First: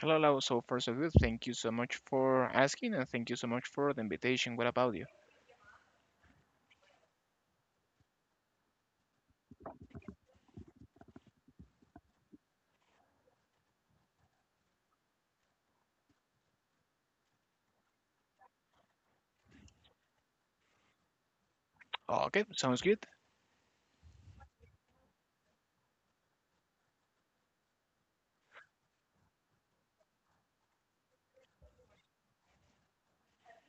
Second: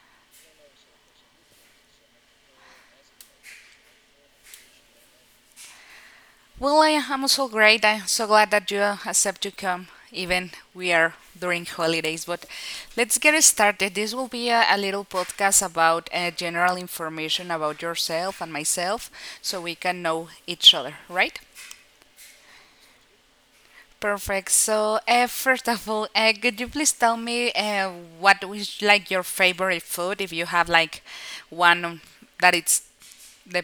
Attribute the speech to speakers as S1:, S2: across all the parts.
S1: Hello, Lau. So first of all, thank you so much for asking and thank you so much for the invitation. What about you?
S2: Well, I am also great. I'm so glad that you accept to come, even we are during holidays. But let's get started. This will be a little podcast about general information about yourself and myself, so we can know each other, right?
S1: Okay, sounds good.
S2: Perfect. So, first of all, could you please tell me what is like your favorite food? If you have like one that it's the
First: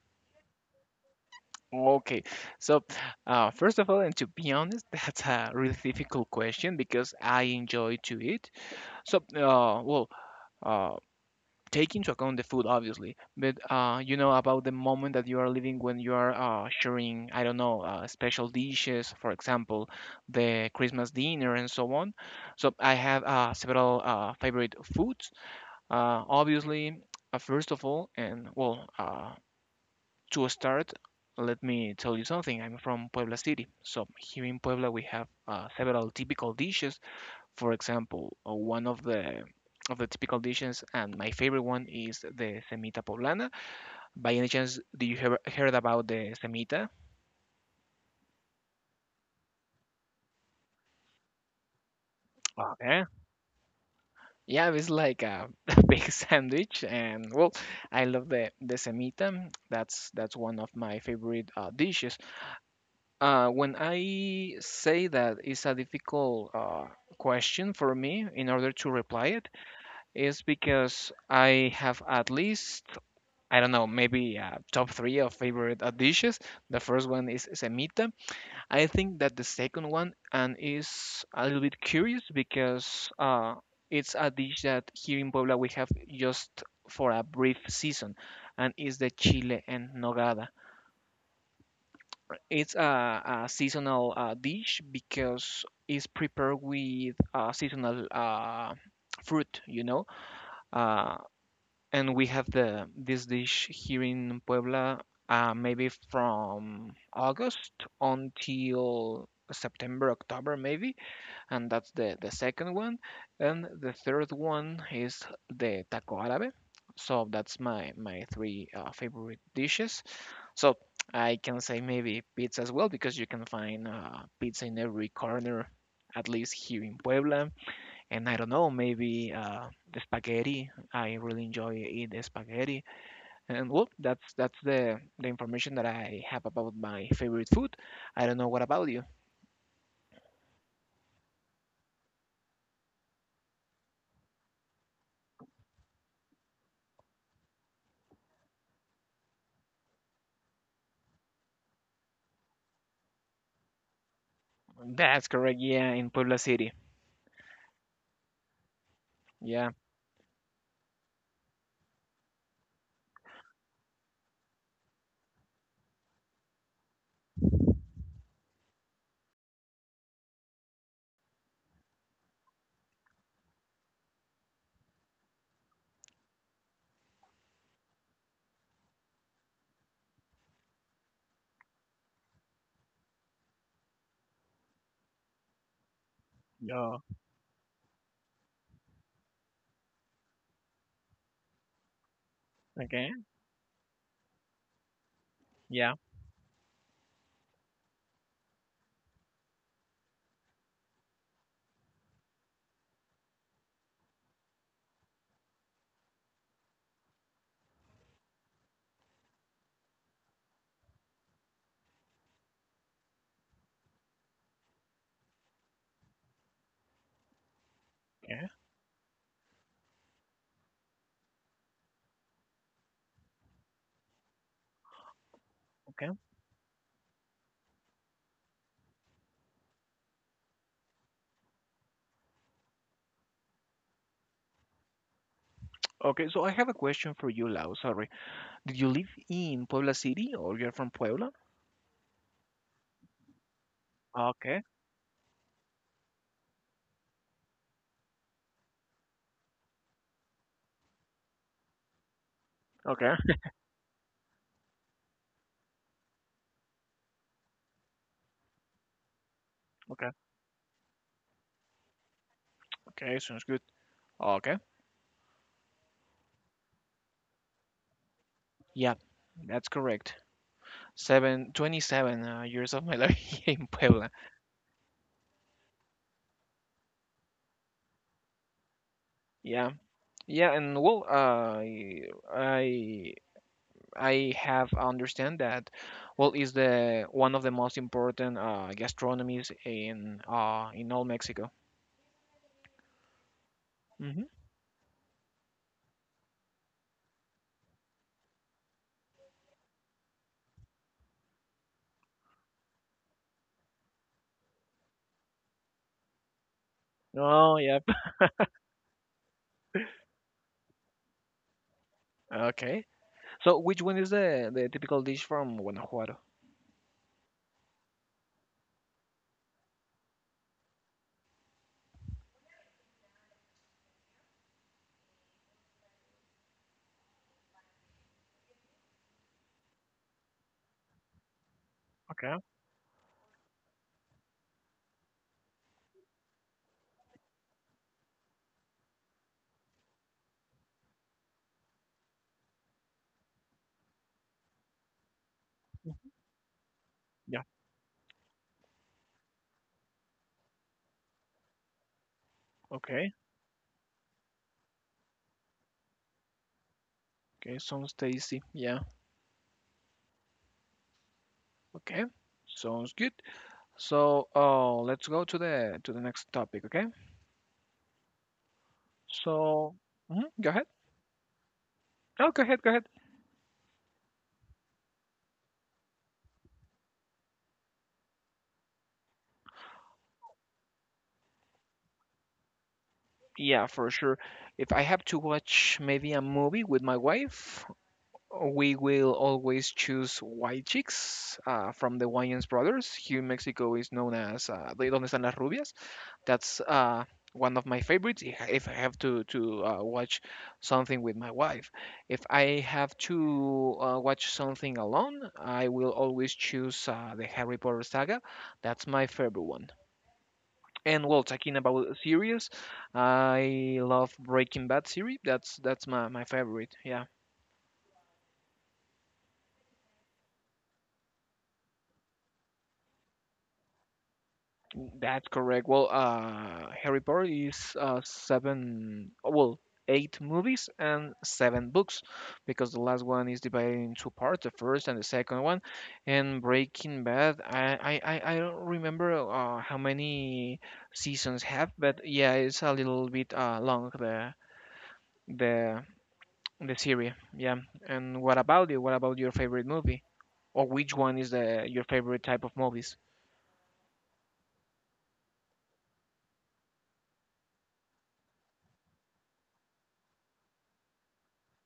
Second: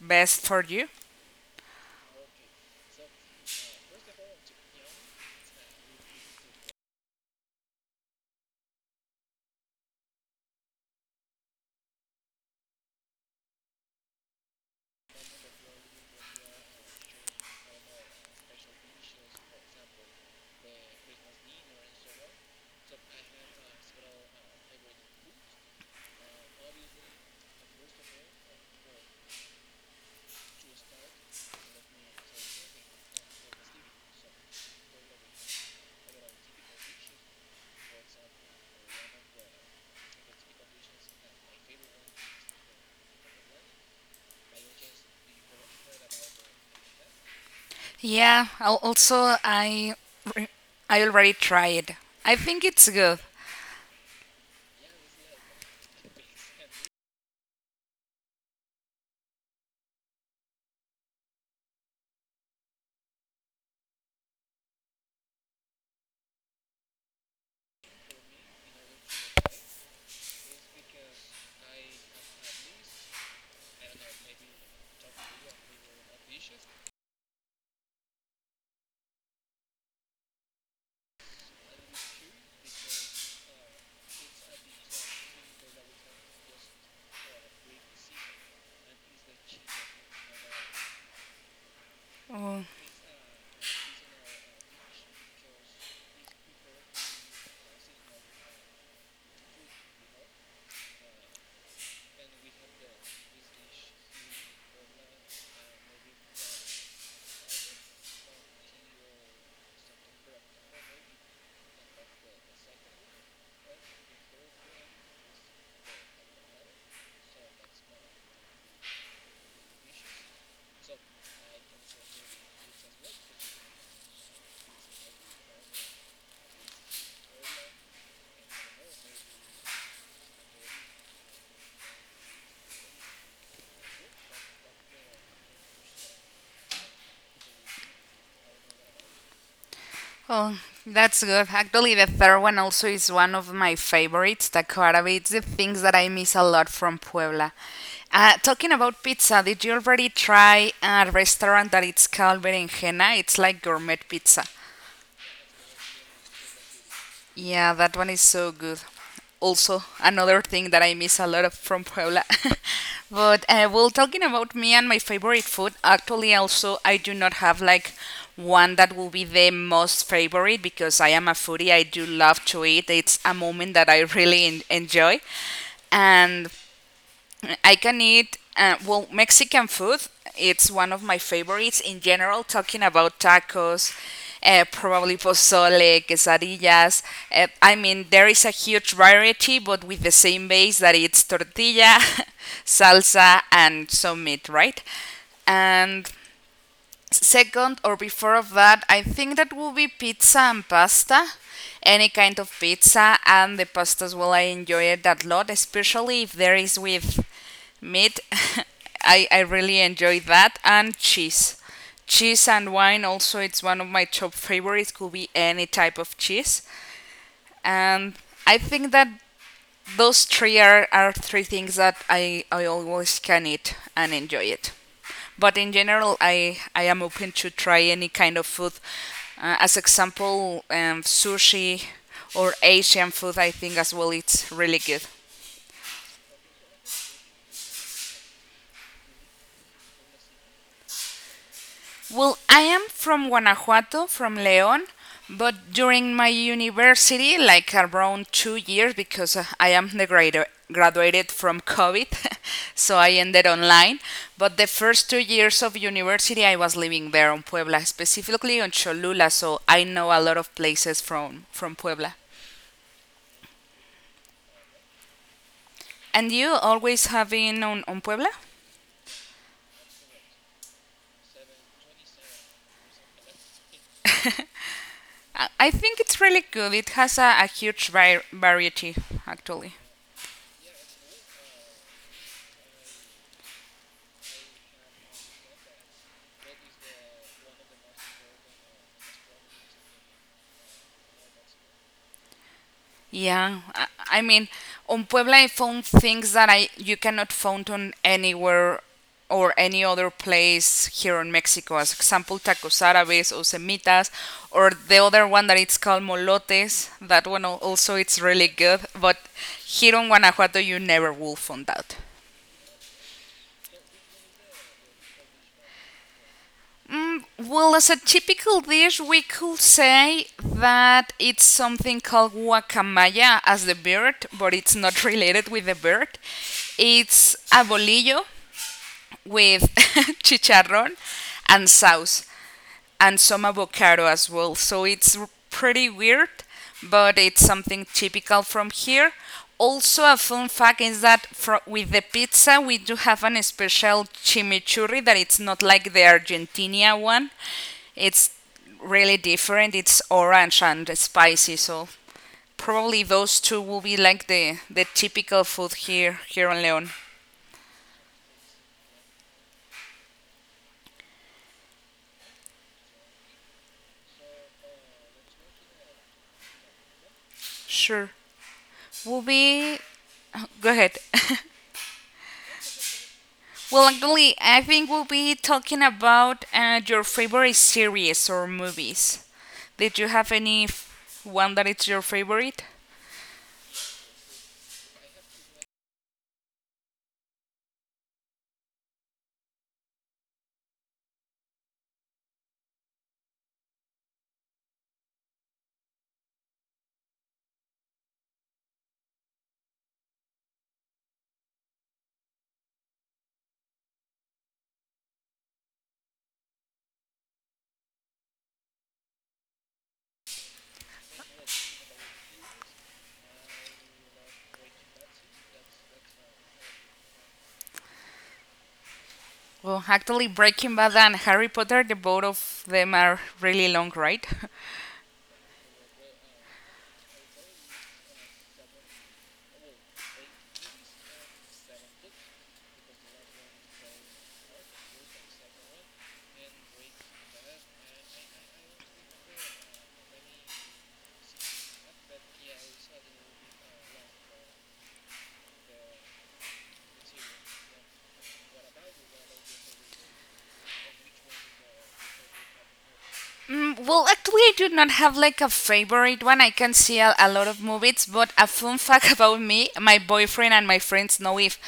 S2: best for you.
S1: Okay, so first of all, and to be honest, that's a really difficult question because I enjoy to eat. So, uh, take into account the food, obviously, but you know about the moment that you are living when you are sharing, I don't know, special dishes, for example, the Christmas dinner and so on. So I have several favorite foods. Obviously, first of all, and to start, let me tell you something. I'm from Puebla City. So here in Puebla, we have several typical dishes. For example, one of the typical dishes, and my favorite one is the semita poblana. By any chance, do you heard about the semita?
S2: Yeah, also re- I already tried. I think it's
S1: Okay.
S2: good.
S1: Yeah, it's like a big sandwich, and well, I love the semita. That's one of my favorite dishes. When I say that it's a difficult question for me in order to reply it, is because I have at least, I don't know, maybe top three of favorite dishes. The first one is semita. I think that the second one and is a little bit curious because it's a dish that here in Puebla we have just for a brief season, and is the chile en nogada.
S2: Oh,
S1: It's a seasonal dish because it's prepared with seasonal fruit, you know. Uh, and we have the this dish here in Puebla, maybe from August until September, October, maybe. And that's the second one. And the third one is the taco árabe. So that's my three favorite dishes. So I can say maybe pizza as well because you can find pizza in every corner, at least here in Puebla. And I don't know, maybe the spaghetti. I really enjoy eat the spaghetti. And well, that's the information that I have about my favorite food. I don't know what about you.
S2: oh, that's good. Actually, the third one also is one of my favorites, Taco Arabe. It's the things that I miss a lot from Puebla. Talking about pizza, did you already try a restaurant that it's called Berenjena? It's like gourmet pizza.
S1: That's correct. Yeah, in Puebla City.
S2: Yeah, that one is so good.
S1: Yeah.
S2: Also, another thing that I miss a lot of from Puebla. But well, talking about me and my favorite food, actually, also I do not have like one that will be the most favorite because I am a foodie. I do love to eat. It's a moment that I really enjoy. And I can eat well Mexican food. It's one of my favorites in general. Talking about tacos, probably pozole,
S1: Yeah.
S2: quesadillas. I mean, there is a huge variety, but with the same base that it's tortilla,
S1: Okay.
S2: salsa, and some meat, right?
S1: Yeah.
S2: And second or before of that, I think that will be pizza and pasta. Any kind of pizza and the pasta as well. I enjoy it that lot, especially if there is with meat. I really enjoy that and cheese. Cheese and wine also it's one of my top favorites. Could be any type of cheese, and
S1: Okay.
S2: I think that those three are three things that I always can eat and enjoy it. But in
S1: Okay.
S2: general, I am open to try any kind of food. As example, sushi or Asian food, I think as well, it's really good.
S1: Okay. So I have a question for you, Lau. Sorry. Did you live in Puebla City or you're from Puebla?
S2: Well, I am from Guanajuato, from
S1: Okay.
S2: León, but during my university, like around 2 years, because I am the grader, graduated from COVID, so I
S1: Okay.
S2: ended online. But the first 2 years of university, I was living there on Puebla, specifically on Cholula, so I know
S1: Okay.
S2: a lot of places from Puebla.
S1: Okay, sounds good. Okay.
S2: And you always have been on Puebla?
S1: Yeah, that's correct. Seven, 27 years of my life in Puebla.
S2: I think it's really good. It has a huge variety,
S1: Yeah.
S2: actually.
S1: Yeah, and well, uh, I I have understand that well is the one of the most important gastronomies in all Mexico.
S2: Yeah, I
S1: Hmm.
S2: mean, on Puebla I found things that I you cannot find on anywhere or any other place here in Mexico. As example, tacos árabes or semitas, or the other one that it's called molotes. That one
S1: Oh, yeah.
S2: also it's really good, but here on Guanajuato you never will find that.
S1: Okay. So which one is the typical dish from Guanajuato?
S2: Well, as a typical dish, we could say that it's something called guacamaya as the bird, but it's not related with the bird. It's a bolillo with chicharrón and sauce
S1: Okay.
S2: and some avocado as well. So it's pretty weird, but it's something typical from here. Also, a fun fact is that fro with the pizza, we do have an special chimichurri that it's not like the Argentina one.
S1: Yeah.
S2: It's really different. It's orange and spicy, so probably
S1: Okay.
S2: those two will be like the typical food here in Leon.
S1: Okay, sounds tasty. Yeah. Okay. Sounds good. So, let's go to the next topic, okay?
S2: Sure, will
S1: So,
S2: be.
S1: mhm, go ahead.
S2: Go ahead.
S1: Oh, go ahead.
S2: Well, actually, I think we'll be talking about your favorite series or movies. Did you have any one that is your favorite?
S1: Yeah, for sure. If I have to watch maybe a movie with my wife, we will always choose White Chicks from the Wayans brothers. Here in Mexico is known as de Donde Están las Rubias. That's one of my favorites. If I have to watch something with my wife, if I have to watch something alone, I will always choose the Harry Potter saga. That's my favorite one. And well, talking about series, I love Breaking Bad series. That's my, my favorite. Yeah.
S2: Well, actually, Breaking Bad and Harry Potter, the both of them are really long, right?
S1: That's correct. Well, Harry Potter is seven, well, eight movies and seven books, because the last one is divided in two parts, the first and the second one. And Breaking Bad, I don't remember how many seasons have, but yeah, it's a little bit long the the series. Yeah. And what about you? What about your favorite movie? Or which one is the your favorite type of movies?
S2: Mm, well, actually, I do not have like a favorite one. I can see a lot of movies, but a fun fact about me, my boyfriend and my friends know if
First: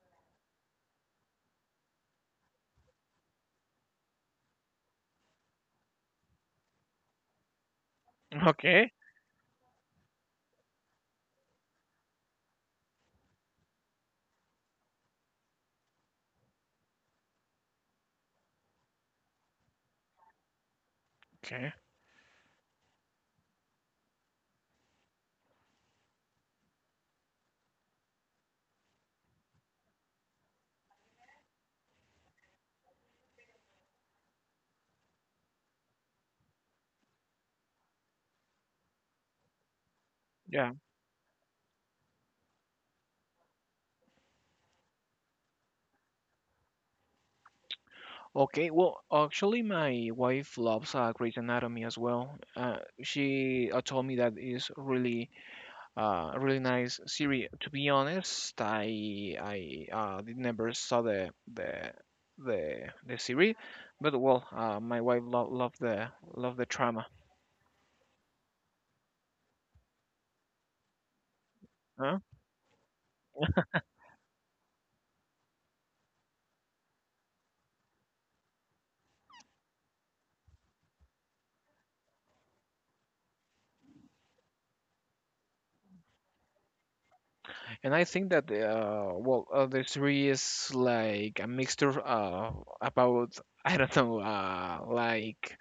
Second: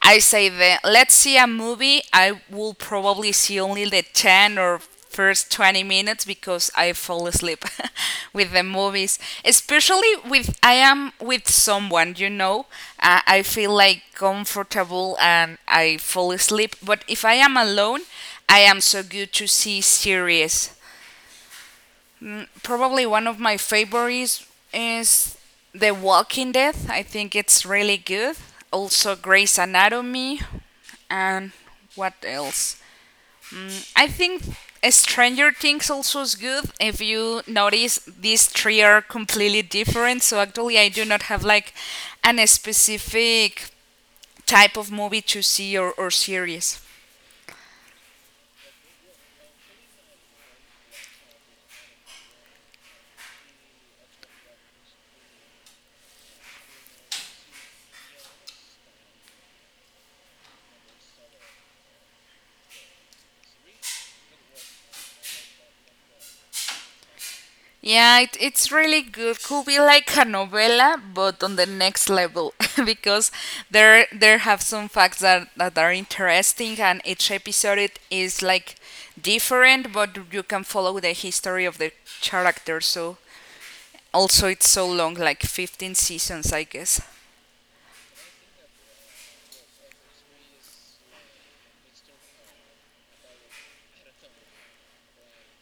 S2: I say the let's see a movie, I will probably see only the 10 or first 20 minutes because I fall asleep with the
S1: Okay.
S2: movies, especially with I am with someone, I feel like comfortable and I fall asleep, but if I am alone, I am so good to see series.
S1: Okay.
S2: Mm, probably one of my favorites is The Walking Dead. I think it's really good. Also, Grey's Anatomy. And what else? I think Stranger Things also is good. If you notice, these three are completely different. So,
S1: Yeah.
S2: actually, I do not have like an specific type of movie to see or series.
S1: Okay, well, actually, my wife loves Grey's Anatomy as well. She told me that is really, a really nice series. To be honest, I did never saw the series, but my wife lo loved the drama.
S2: Yeah, it's really good. Could be like a novella, but on the next level because there have some facts that are interesting, and each episode it is like different, but you can follow the history of the character. So also it's so long, like 15 seasons, I guess.
S1: And I think that the three is like a mixture about I don't know, like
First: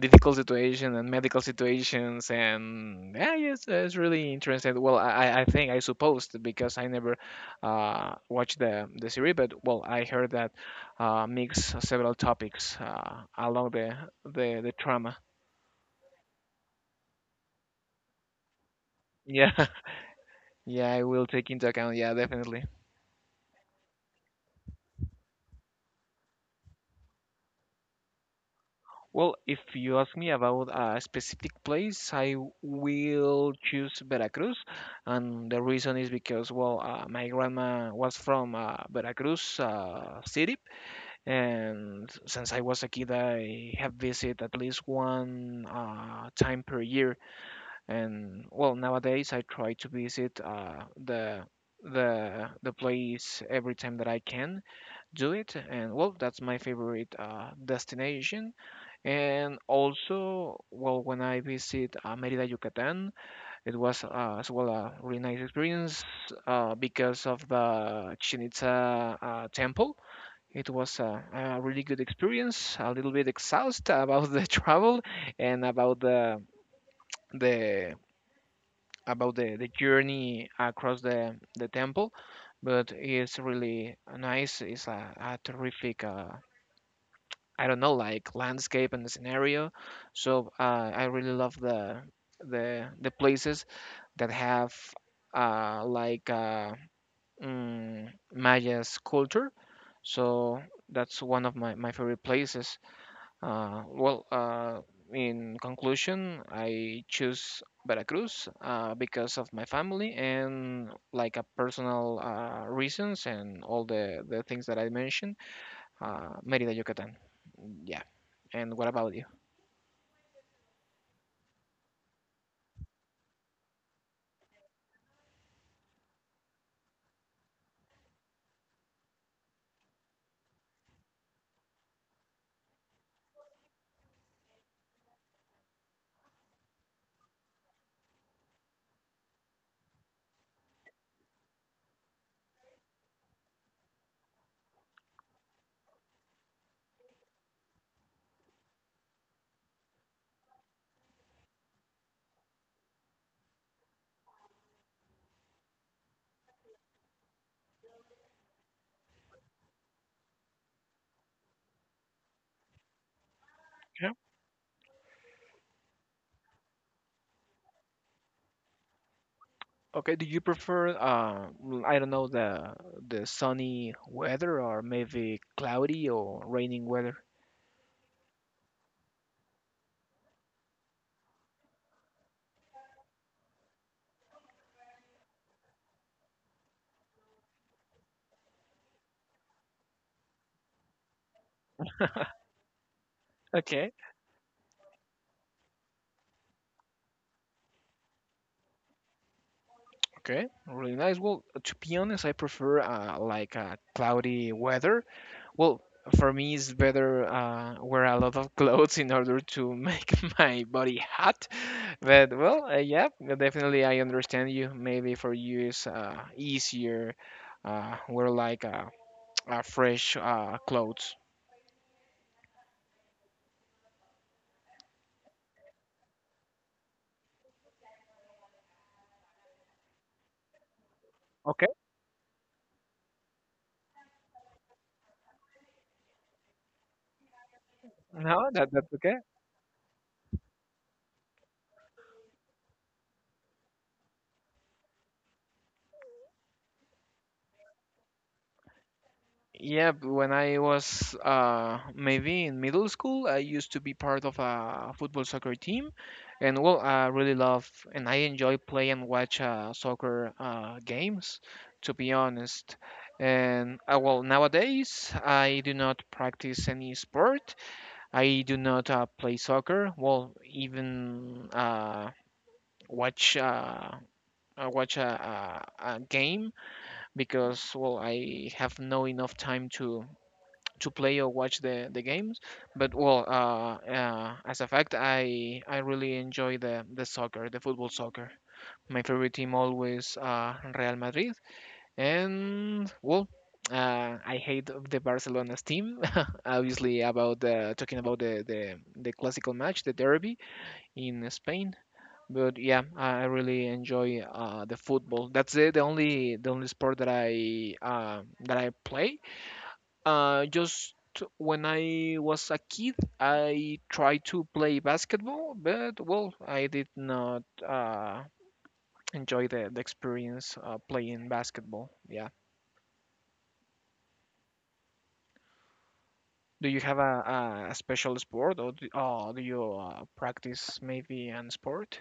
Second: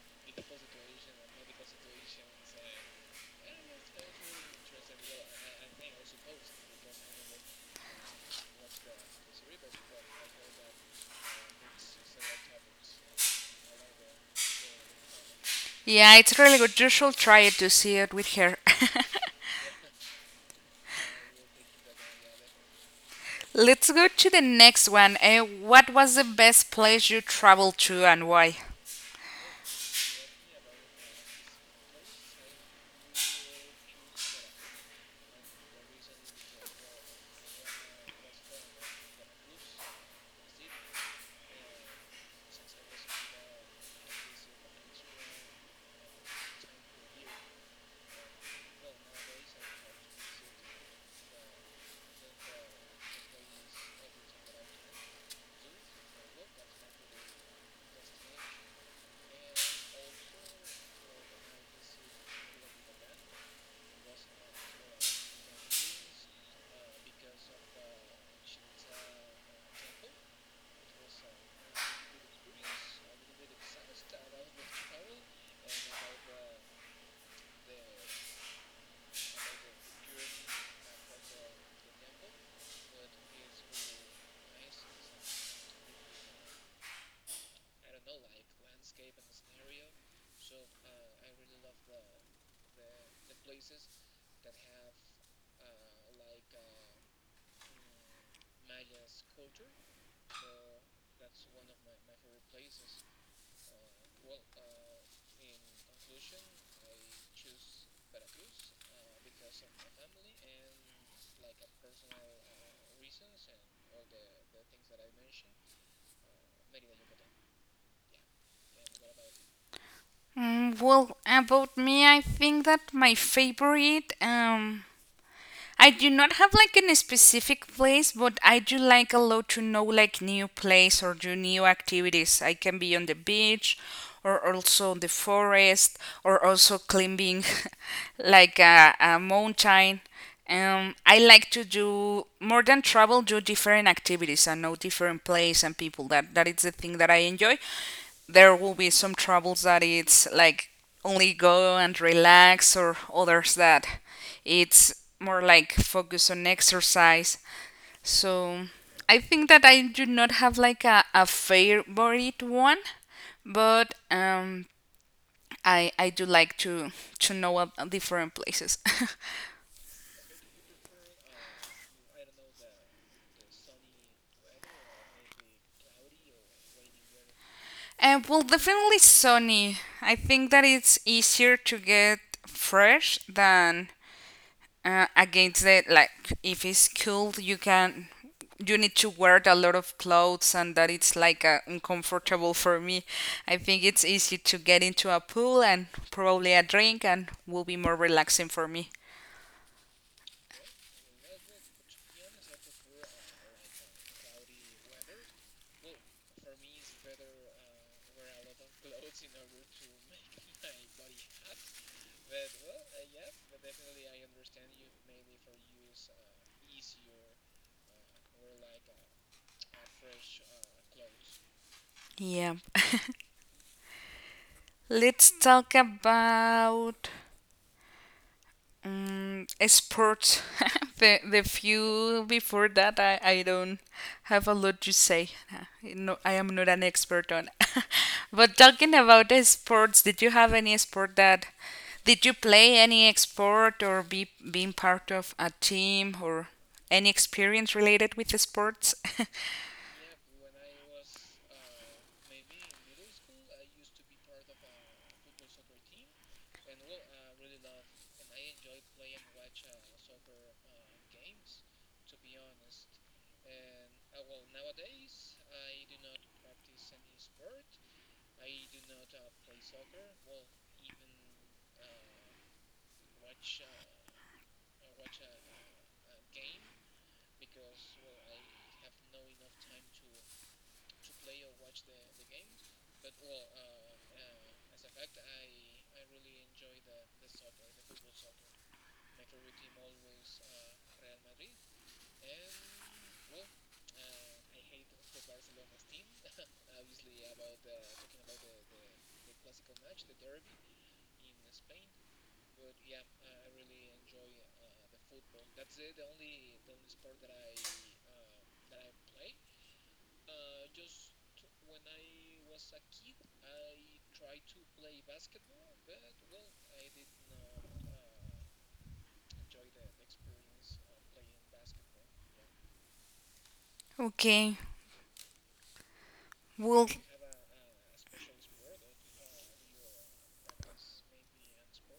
S1: difficult situation and medical situations, and yeah, it's really interesting. Well, I think I supposed because I never watched the series, but well, I heard that mix several topics along the trauma.
S2: Yeah, it's really good. You should try it to see it with her.
S1: Yeah, yeah, I will take into account. Yeah, definitely.
S2: Let's go to the next one. What was the best place you traveled to and why?
S1: Well, if you ask me about a specific place, I will choose Veracruz, and the reason is because, well, my grandma was from Veracruz city, and since I was a kid, I have visited at least one time per year, and well, nowadays I try to visit the place every time that I can do it, and well, that's my favorite destination and also, well, when I visit Mérida, Yucatán, it was as well a really nice experience because of the Chichen Itza temple. It was a really good experience. A little bit exhausted about the travel and the about the journey across the temple, but it's really nice. It's a terrific I don't know, like landscape and the scenario. So I really love the places that have uh, like uh, Maya's culture. So that's one of my, my favorite places. Uh, well, uh, in conclusion, I choose Veracruz because of my family and like a personal reasons and all the things that I mentioned. Mérida, Yucatán. Yeah. And what about you?
S2: Mm, well, about me, I think that my favorite I do not have like a specific place, but I do like a lot to know like new place or do new activities. I can be on the beach or also the forest or also climbing like a mountain. I like to do more than travel, do different activities and know different place and people. That is the thing that I enjoy. There will be some travels that it's like only go and relax or others that it's more like focus on exercise. So I think that I do not have like a favorite one, but
S1: Yeah.
S2: I do like to know of different places.
S1: Okay. Do you prefer, I don't know, the sunny weather or maybe cloudy or raining weather?
S2: And well, definitely sunny. I think that it's easier to get fresh than against the like if it's cold you can you need to wear a lot of clothes and that it's like uncomfortable for me. I think
S1: Okay.
S2: it's easy to get into a pool and probably a drink and will be more relaxing for me.
S1: Okay, really nice. Well, to be honest, I prefer cloudy weather. Well, for me, it's better wear a lot of clothes in order to make my body hot. But well, yeah, definitely I understand you. Maybe for you it's easier wear like fresh clothes.
S2: Yeah, let's talk about mm, sports. The
S1: Okay.
S2: few before that, I don't have a lot to say. No, I am not an expert on.
S1: No,
S2: But
S1: that that's
S2: talking
S1: okay.
S2: about the sports, did you have any sport did you play any sport or be being part of a team or any experience related with the sports?
S1: Yeah, but when I was maybe in middle school, I used to be part of a football soccer team, and well, I really love and I enjoy play and watch soccer games, to be honest. And well, nowadays I do not practice any sport. I do not play soccer. Well, even watch uh, watch a game because well I have no enough time to play or watch the games. But well, as a fact, I really enjoy the soccer, the football soccer. My favorite team always Real Madrid, and well. I hate the Barcelona's team. Obviously, about talking about the, the classical match, the derby in Spain. But yeah, I really enjoy the football. That's it, the only sport that I that I play. Just when I was a kid, I tried to play basketball, but well, I did not enjoy the experience playing basketball. Yeah.
S2: Okay.
S1: Do you
S2: Well,
S1: have a, a special sport, or do you practice maybe an sport?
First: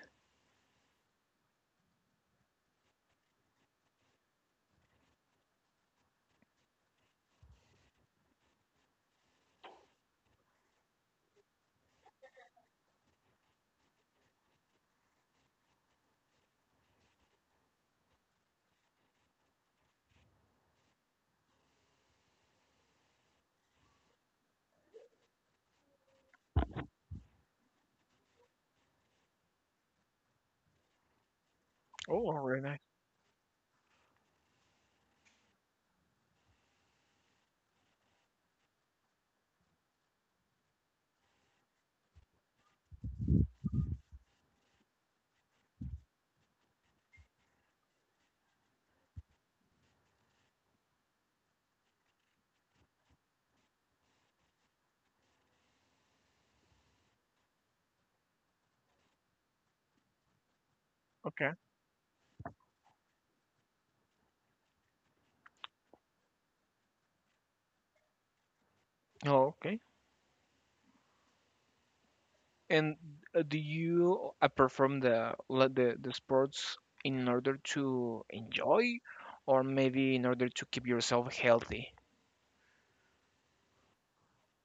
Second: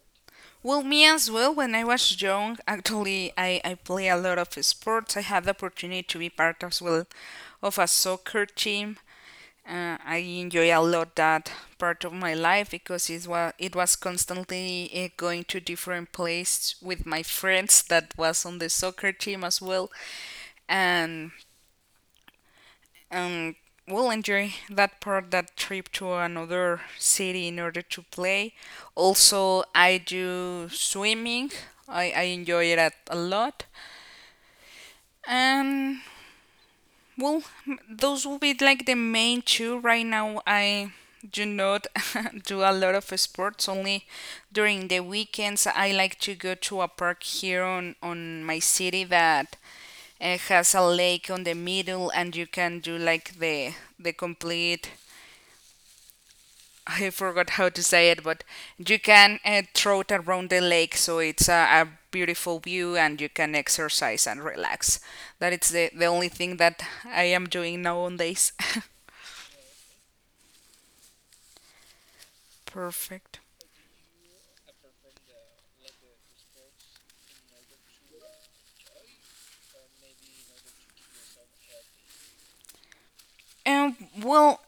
S2: me as well. When I was young, actually, I play a lot of sports. I had the opportunity to be part as well of a soccer team. I enjoy a lot that part of my life because it was constantly going to different places with my friends that was on the soccer team as well, and um, will enjoy that part that trip to another city in order to play. Also, I do swimming. I
S1: Oh, really
S2: enjoy it
S1: nice.
S2: a lot, and well, those will be like the main two. Right now, I do not do a lot of sports. Only during the weekends, I like to go to a park here on my city that has a lake on the middle, and you can do like the complete. I forgot how to say it, but you can troot around the lake, so it's
S1: Okay.
S2: a beautiful view, and you can exercise and relax. That is the only thing that I am doing nowadays.
S1: Oh, okay. And
S2: Perfect.
S1: do you, apart from the le- the sports, in order to enjoy, or maybe in order to keep yourself healthy?
S2: Well,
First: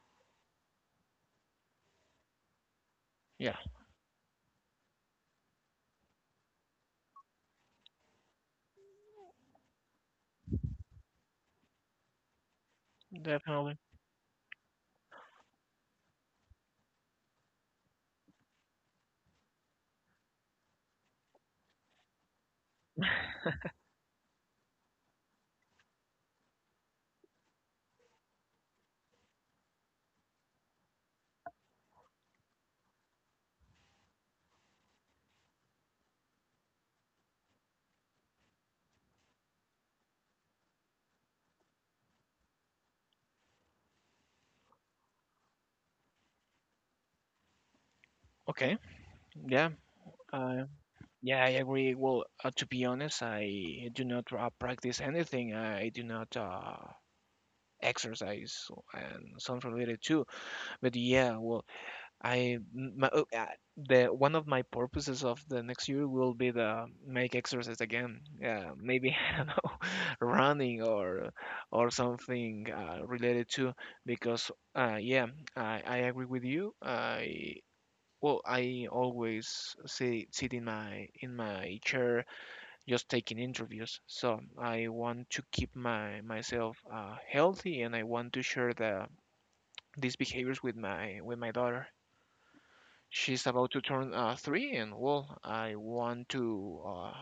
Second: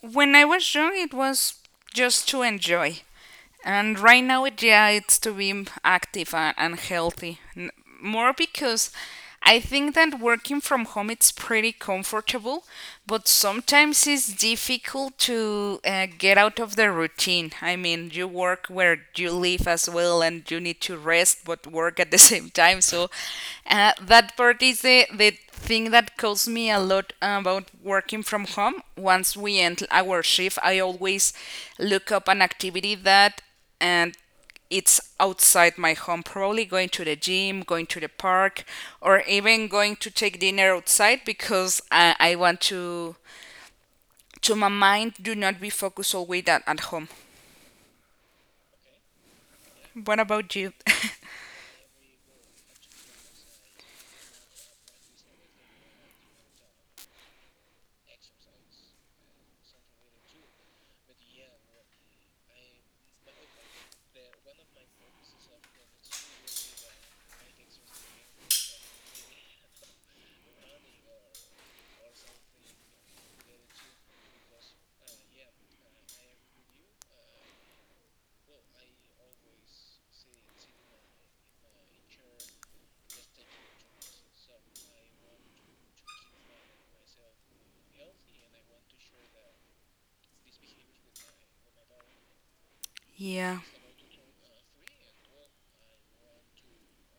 S2: when I was young, it was just to enjoy.
S1: Yeah,
S2: And right now, it, yeah, it's to be active and healthy. More because I think that working from home it's pretty comfortable, but
S1: definitely.
S2: sometimes it's difficult to get out of the routine. I mean, you work where you live as well, and you need to rest but work at the same time. So that part is the thing that caused me a lot about working from home. Once we end our shift, I always look up an activity that and it's outside my home, probably going to the gym, going to the park, or even going to take dinner outside because I want to my mind do not be focused always at home.
S1: Okay. Yeah.
S2: What about
S1: Uh,
S2: you?
S1: yeah, I agree. Well, to be honest, I do not practice anything. I do not exercise and something related too. But yeah, well, I my, oh, uh, the one of my purposes of the next year will be the make exercise again. Yeah, maybe I don't know, running or something related to because yeah, I agree with you. I always sit in my chair just taking interviews. So I want to keep my myself healthy and I want to share these behaviors with my daughter. She's
S2: Yeah.
S1: about to turn three, and well, I want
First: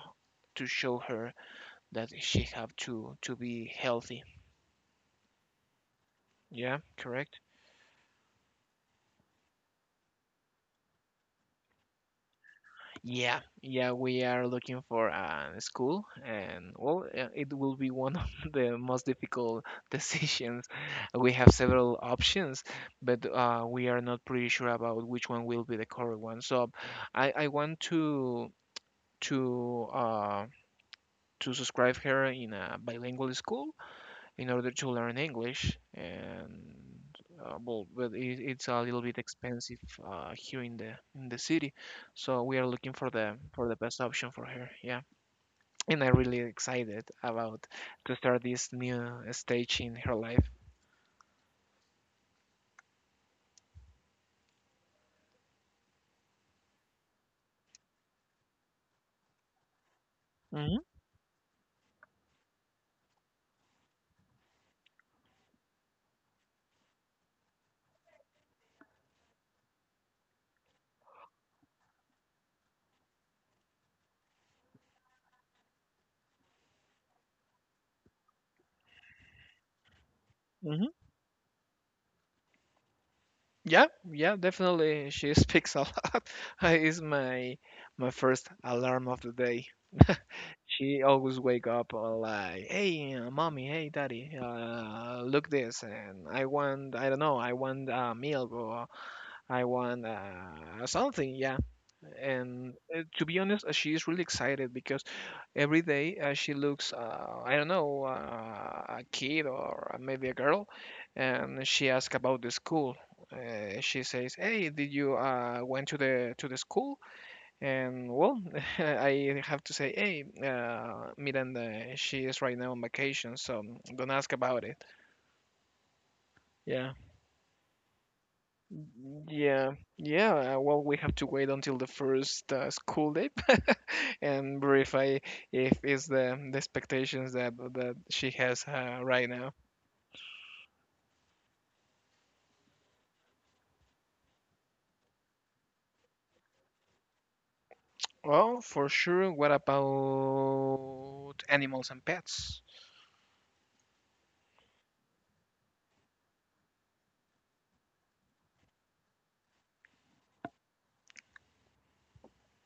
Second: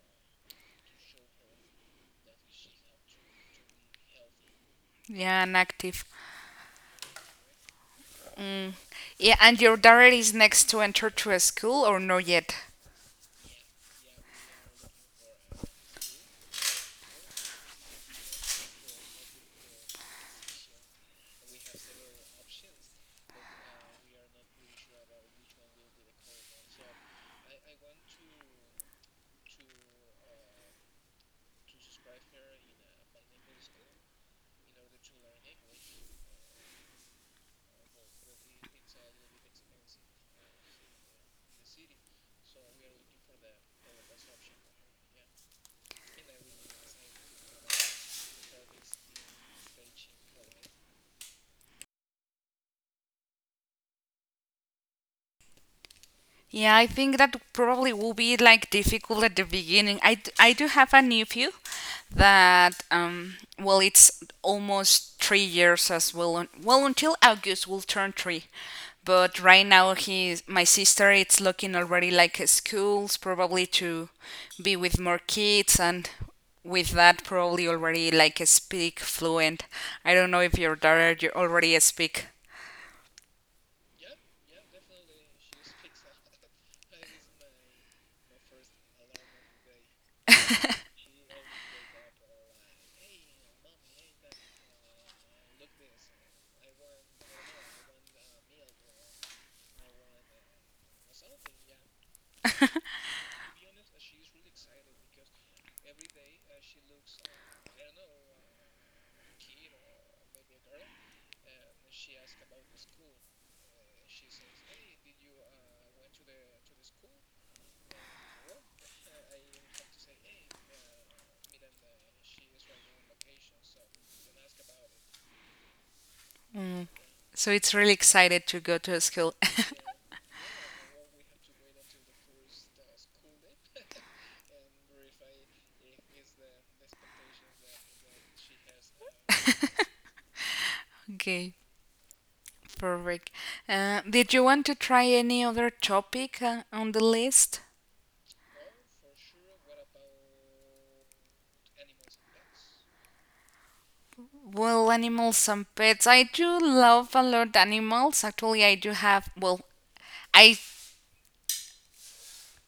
S1: to show her that she have to be healthy.
S2: Yeah, and active.
S1: Yeah, correct.
S2: Mm. Yeah, and your daughter is next to enter to a school or not yet?
S1: Yeah, yeah, we are looking for a school, and well, it will be one of the most difficult decisions. We have several options, but we are not pretty sure about which one will be the correct one. So, I want to to uh to subscribe her in a bilingual school in order to learn English. And but it's a little bit expensive, here in the city, so we are looking for the best option for her. Yeah, and I'm really excited about to start this new stage in her life.
S2: Yeah, I think that probably will be like difficult at the beginning. I do
S1: hmm
S2: have a nephew that well it's almost 3 years as well well until August will turn three, but right now he's my sister it's looking already like schools probably to be with more kids and with that probably already like speak fluent. I don't know if your
S1: hmm
S2: daughter you already speak.
S1: Yeah, yeah, definitely. She speaks a lot. Is my first alarm of the day. She always wake up like, "Hey, mommy, hey, daddy, look this, and I want, I don't know, I want milk or I want something." Yeah, and to be honest, she is really excited because every day she looks, I don't know, a kid or maybe a girl, and she asks about the school. She says, "Hey, did you went to the school?" And well, I have to say, hey, Miranda, she is right now on vacation, so don't ask about it. Yeah.
S2: So it's really excited to go to a school.
S1: Yeah. Yeah. Well, we have to wait until the first school day and verify if it's the expectations that she has right now.
S2: Okay. Perfect. Did you want to try any other topic on the list?
S1: Well, for sure. What about animals and pets?
S2: Well, animals and pets. I do love a lot animals. Actually, I do have. Well, I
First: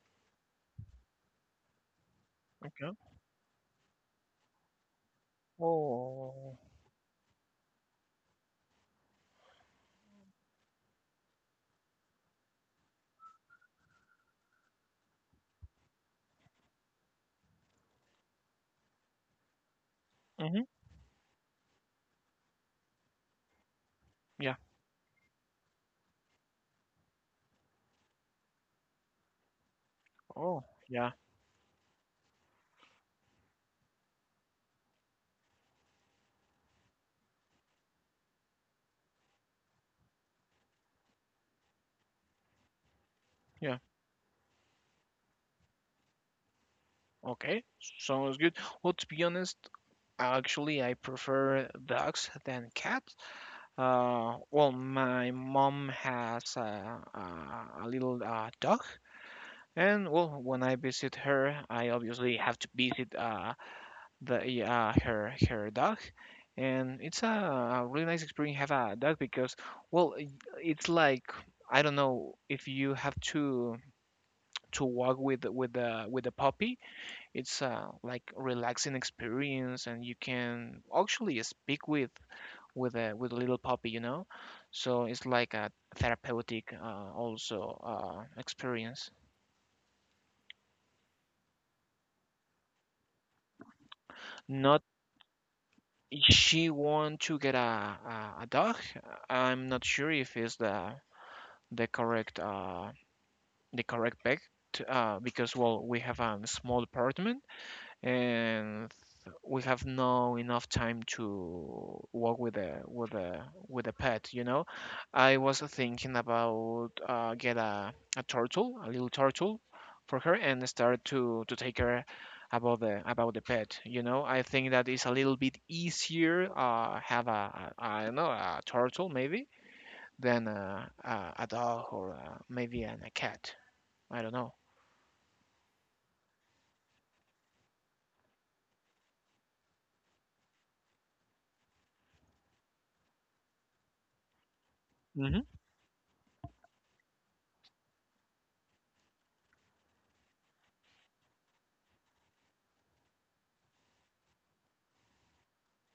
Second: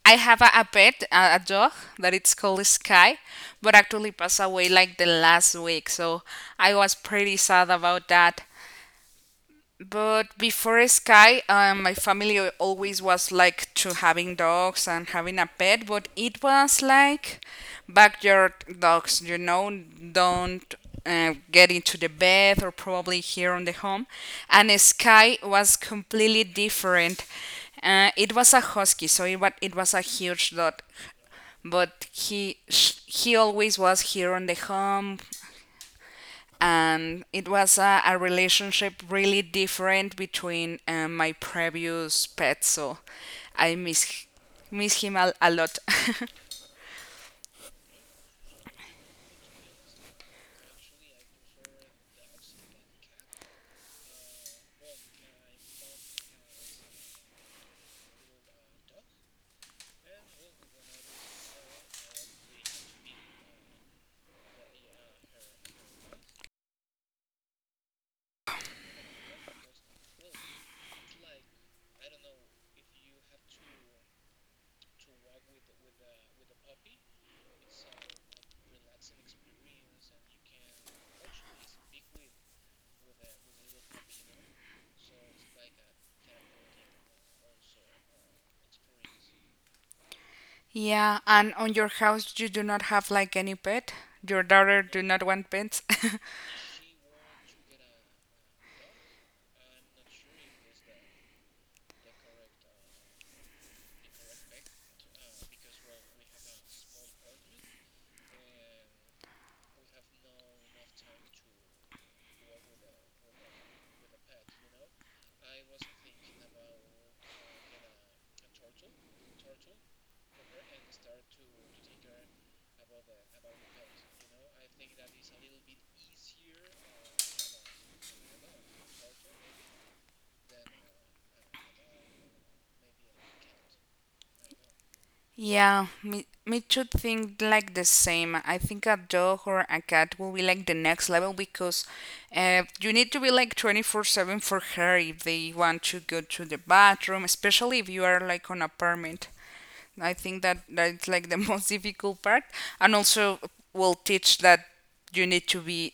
S2: I have a pet, a dog that it's called
S1: Okay.
S2: Sky, but actually passed away like the last week. So
S1: Oh.
S2: I was pretty sad about that. But before Sky, my family always was like to having dogs and having a pet, but it was like backyard dogs,
S1: Mm-hmm.
S2: don't get into the bed or probably here on the home.
S1: Yeah.
S2: And Sky was completely different. It was a husky, so it was a huge
S1: Oh,
S2: dog,
S1: yeah.
S2: but he always was here on the home and it was a relationship really different between my previous pet. So i
S1: Yeah.
S2: miss miss him a lot.
S1: Okay. Sounds good. Well, to be honest, actually, I prefer dogs than cats. Well, my mom has a little dog, and well, when I visit her, I obviously have to visit the her dog, and it's a really nice experience have a dog because well, it's like I don't know if you have to walk with with the puppy. It's like relaxing experience, and you can actually speak with with a little puppy, you know. So it's like a therapeutic also experience.
S2: Yeah, and on your house you do not have like any pet? Your daughter
S1: Not,
S2: do not want pets?
S1: she want to get a dog. I'm not sure if it's the correct the correct pet. Because well, we have a small apartment, and we have no enough time to walk with the pet, you know. I was thinking about get a turtle, a little turtle for her, and start to take care about the pet, you know. I think that is a little bit easier have a I don't know, a turtle, maybe, than a dog or maybe a cat. I don't know.
S2: Yeah, me too think like the same. I think a dog or a cat will be like the next level, because you need to be like 24 7 for her if
S1: hmm
S2: they want to go to the bathroom, especially if you are like on apartment. I think that that's like the most difficult part, and also will teach that you need to be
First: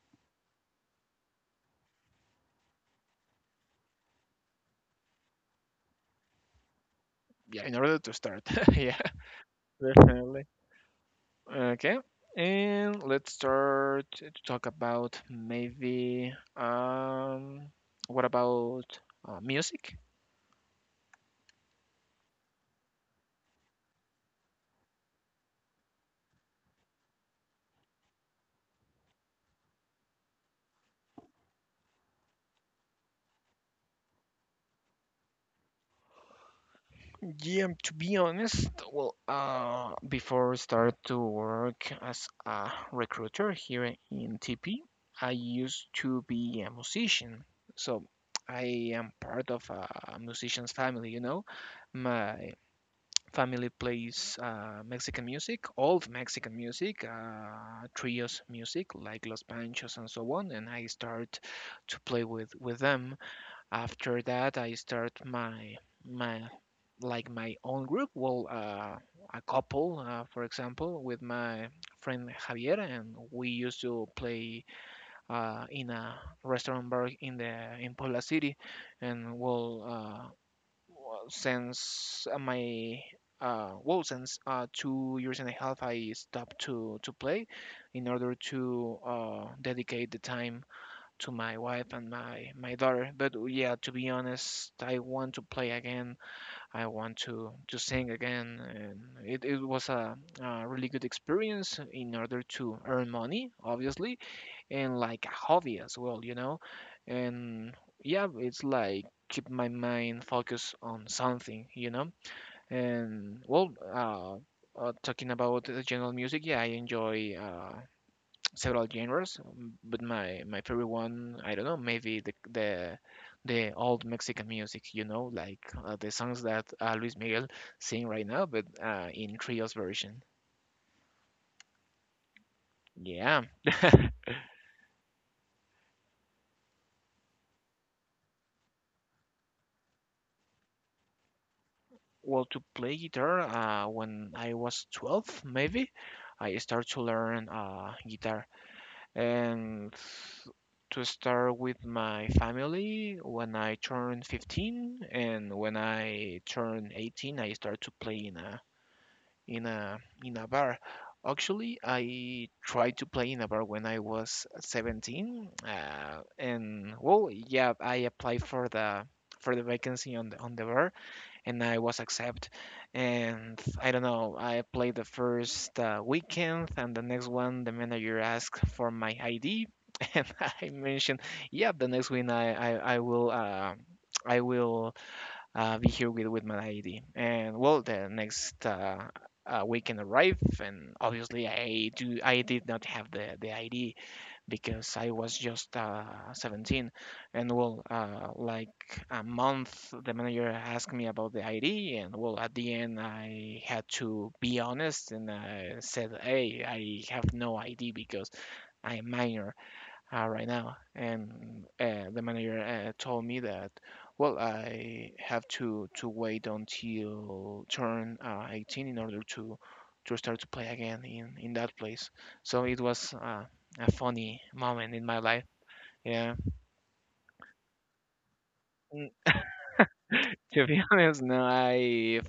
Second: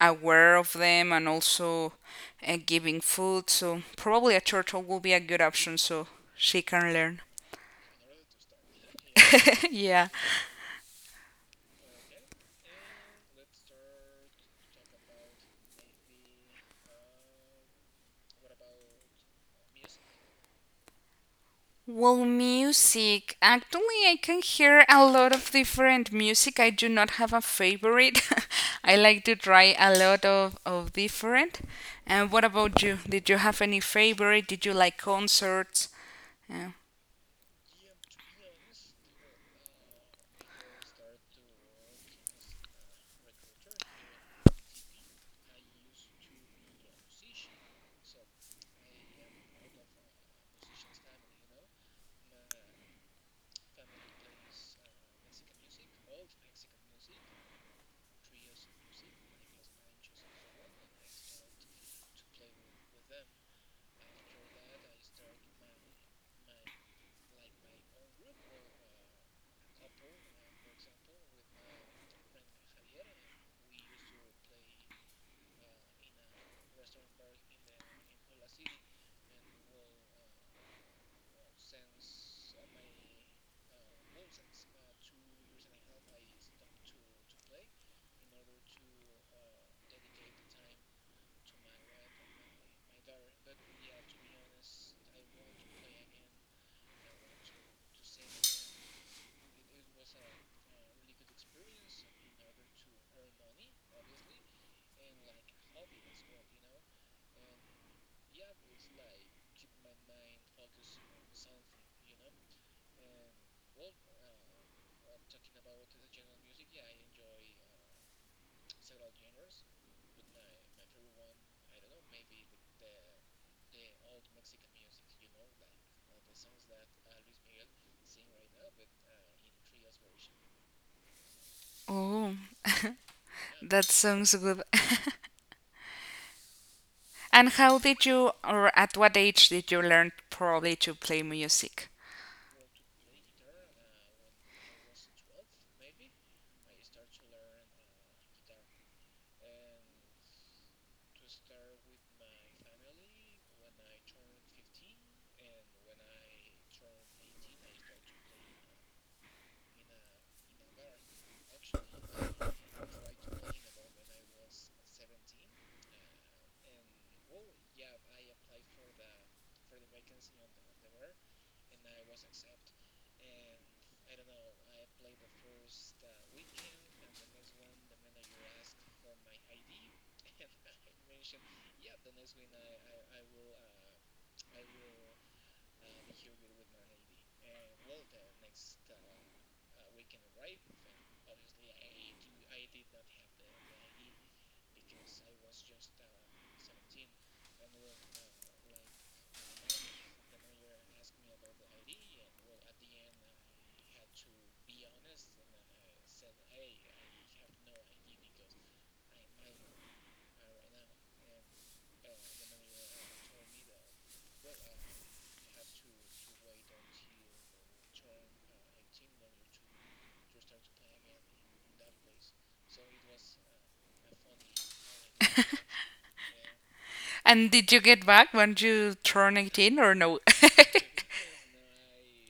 S2: aware of them, and also giving food. So probably a turtle will be a good option, so she can learn.
S1: yeah, in order to start. Yeah,
S2: Yeah.
S1: definitely. Okay, and let's start to talk about maybe what about music?
S2: Well, music. Actually, I can hear a lot of different music. I do not have a favorite. I like to try a lot of different. And what about you? Did you have any favorite? Did you like concerts? Yeah.
S1: Yeah, to be honest, well, before I start to work as a recruiter here in TP, I used to be a musician, so I am part of a musician's family, you know. My family plays Mexican music, old Mexican music, trios music like Los Panchos and so on, and I start to play with them. After that, I start my my like my own group. Well, a couple, for example, with my friend Javier, and we used to play in a restaurant bar in the in Puebla City, and well. Well, since my well, since 2 years and a half, I stopped to play in order to dedicate the time to my wife and my daughter. But yeah, to be honest, I want to play again. I want to sing again, and it was a really good experience in order to earn money, obviously, and like a hobby as well, you know? And yeah, it's like keep my mind focused on something, you know? And talking about the general music, yeah, I enjoy several genres, but my favorite one, I don't know, maybe the the old Mexican music, you know, like the songs that Luis Miguel sing right now, but in trios version.
S2: Oh.
S1: Yeah.
S2: That sounds good. And how did you, or at what age did you learn probably to play music?
S1: Well, to play guitar, when I was 12, maybe, I started to learn guitar. And to start with my family, when I turned 15, and when I turned 18, I started to play in a in a bar. Actually, I tried to play in a bar when I was 17, and well, yeah, I applied for the vacancy on the bar, and I was accepted. And I don't know, I played the first weekend, and the next one, the manager asked for my ID, and I mentioned, yeah, the next week I will. I will be here with my ID. And well, the next weekend arrived, and obviously I did not have the ID because I was just 17. And well, like a month, the manager asked me about the ID, and well, at the end, I had to be honest, and I said, "Hey, I have no ID because." I'm minor right now. And the manager told me that, well, I have to wait until turn 18 in order to start to play again in that place. So it was a funny moment in my life. Yeah.
S2: And did you get back when you
S1: Mm,
S2: turned 18 or no?
S1: to be honest, no, I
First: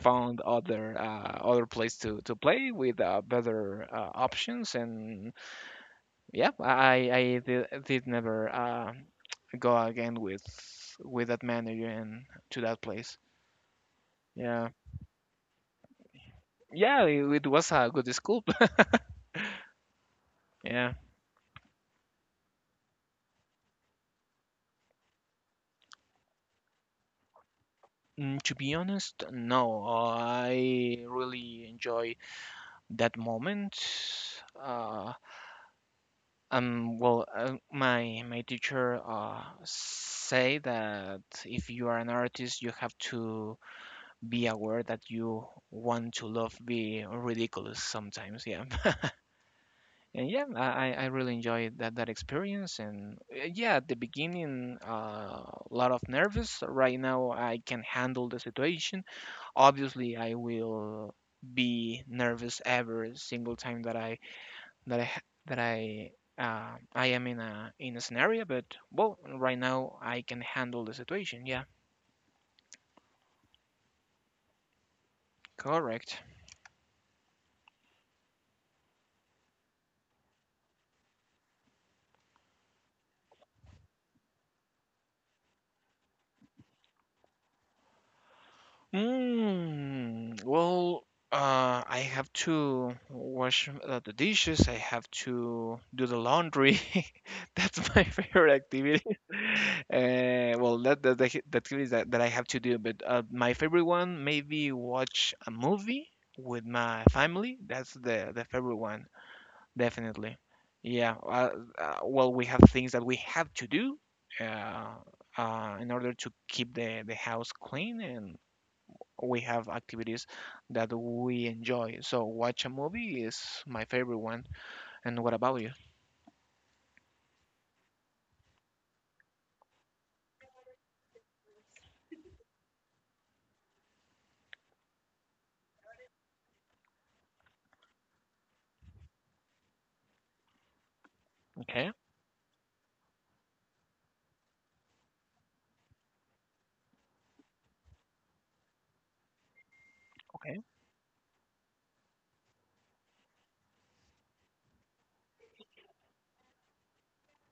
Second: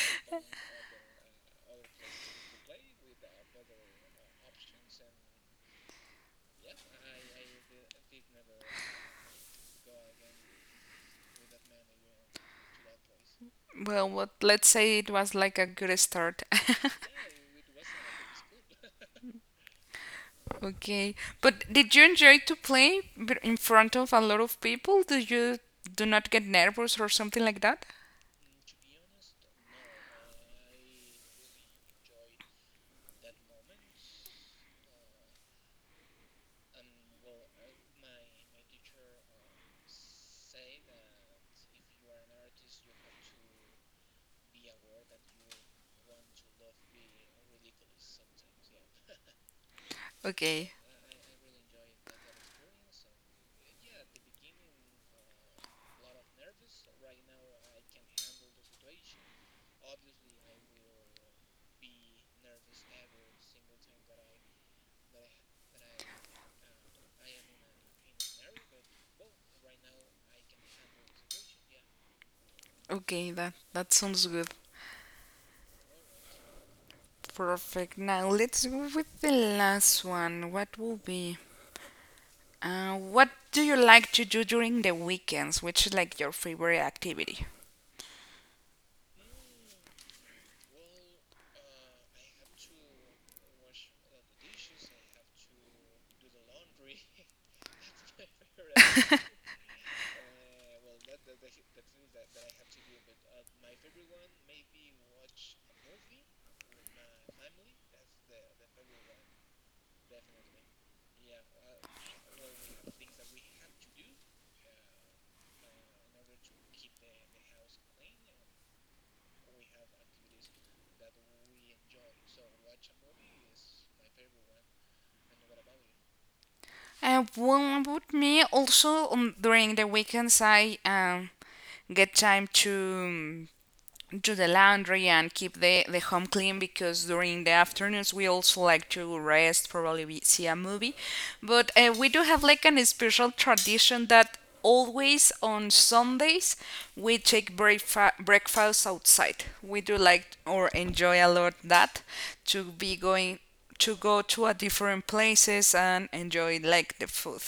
S1: found other other place to play with better options, and yeah, did never go again with that manager and to that place.
S2: Well, what,
S1: Yeah,
S2: let's say it was like a good start.
S1: yeah, it was a good school. Yeah.
S2: Okay. But did you enjoy to play in front of a lot of people? Do you do not get nervous or something like that?
S1: Mm, to be honest, no, I really enjoy that moment. Uh, well, my teacher say that if you are an artist, you have to be aware that you want to love be ridiculous sometimes. Yeah. And yeah,
S2: Okay.
S1: I really enjoyed that experience. And yeah, at the beginning, a lot of nervous. Right now, I can handle the situation. Obviously, I will be nervous every single time that that I ha- that I I am in a scenario. But well, right now, I can handle the situation. Yeah,
S2: Okay, that that sounds good.
S1: correct.
S2: Perfect. Now let's go with the last one. What will be? What do you like to do during the weekends? Which is like your favorite activity?
S1: Mm, well, I have to wash the dishes. I have to do the laundry. That's my favorite activity. Well, that activity that I have to do. But my favorite one, maybe watch a movie with my family. That's the favorite one, definitely. Yeah. Well, we have things that we have to do. Uh, in order to keep the house clean, and we have activities that we enjoy. So watch a movie is my favorite one. And what about you?
S2: Well, about me, also during the weekends, I get time to um, do the laundry and keep the home clean, because during the afternoons we also like to rest, probably we see a movie. But
S1: Okay,
S2: we do have like an special tradition that always on Sundays we take breakfast outside. We do like
S1: okay,
S2: or enjoy a lot that to be going to go to a different places and enjoy like the food,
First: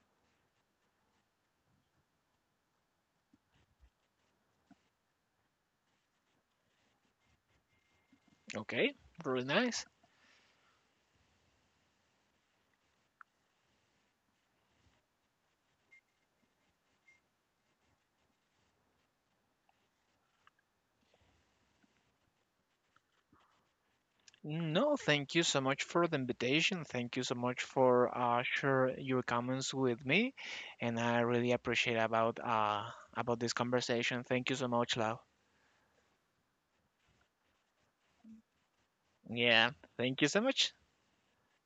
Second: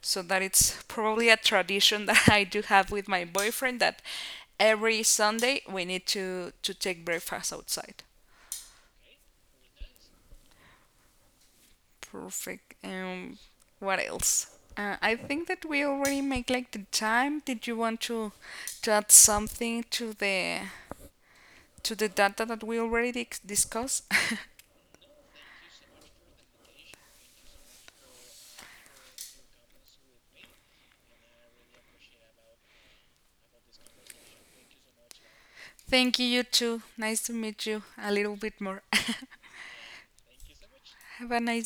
S2: so that it's probably a tradition that I do have with my boyfriend, that every Sunday we need to take breakfast outside.
S1: okay. Really nice.
S2: Perfect. Um, what else? Uh, I think that we already make like the time. Did you want to add something to the data that we already discussed?
S1: No, thank you so much for the invitation. Thank you so much for share your comments with me, and I really appreciate about this conversation. Thank you so much, Lau.
S2: Thank you, you too. Nice to meet you a little bit more.
S1: Yeah, thank you so much.
S2: Have a nice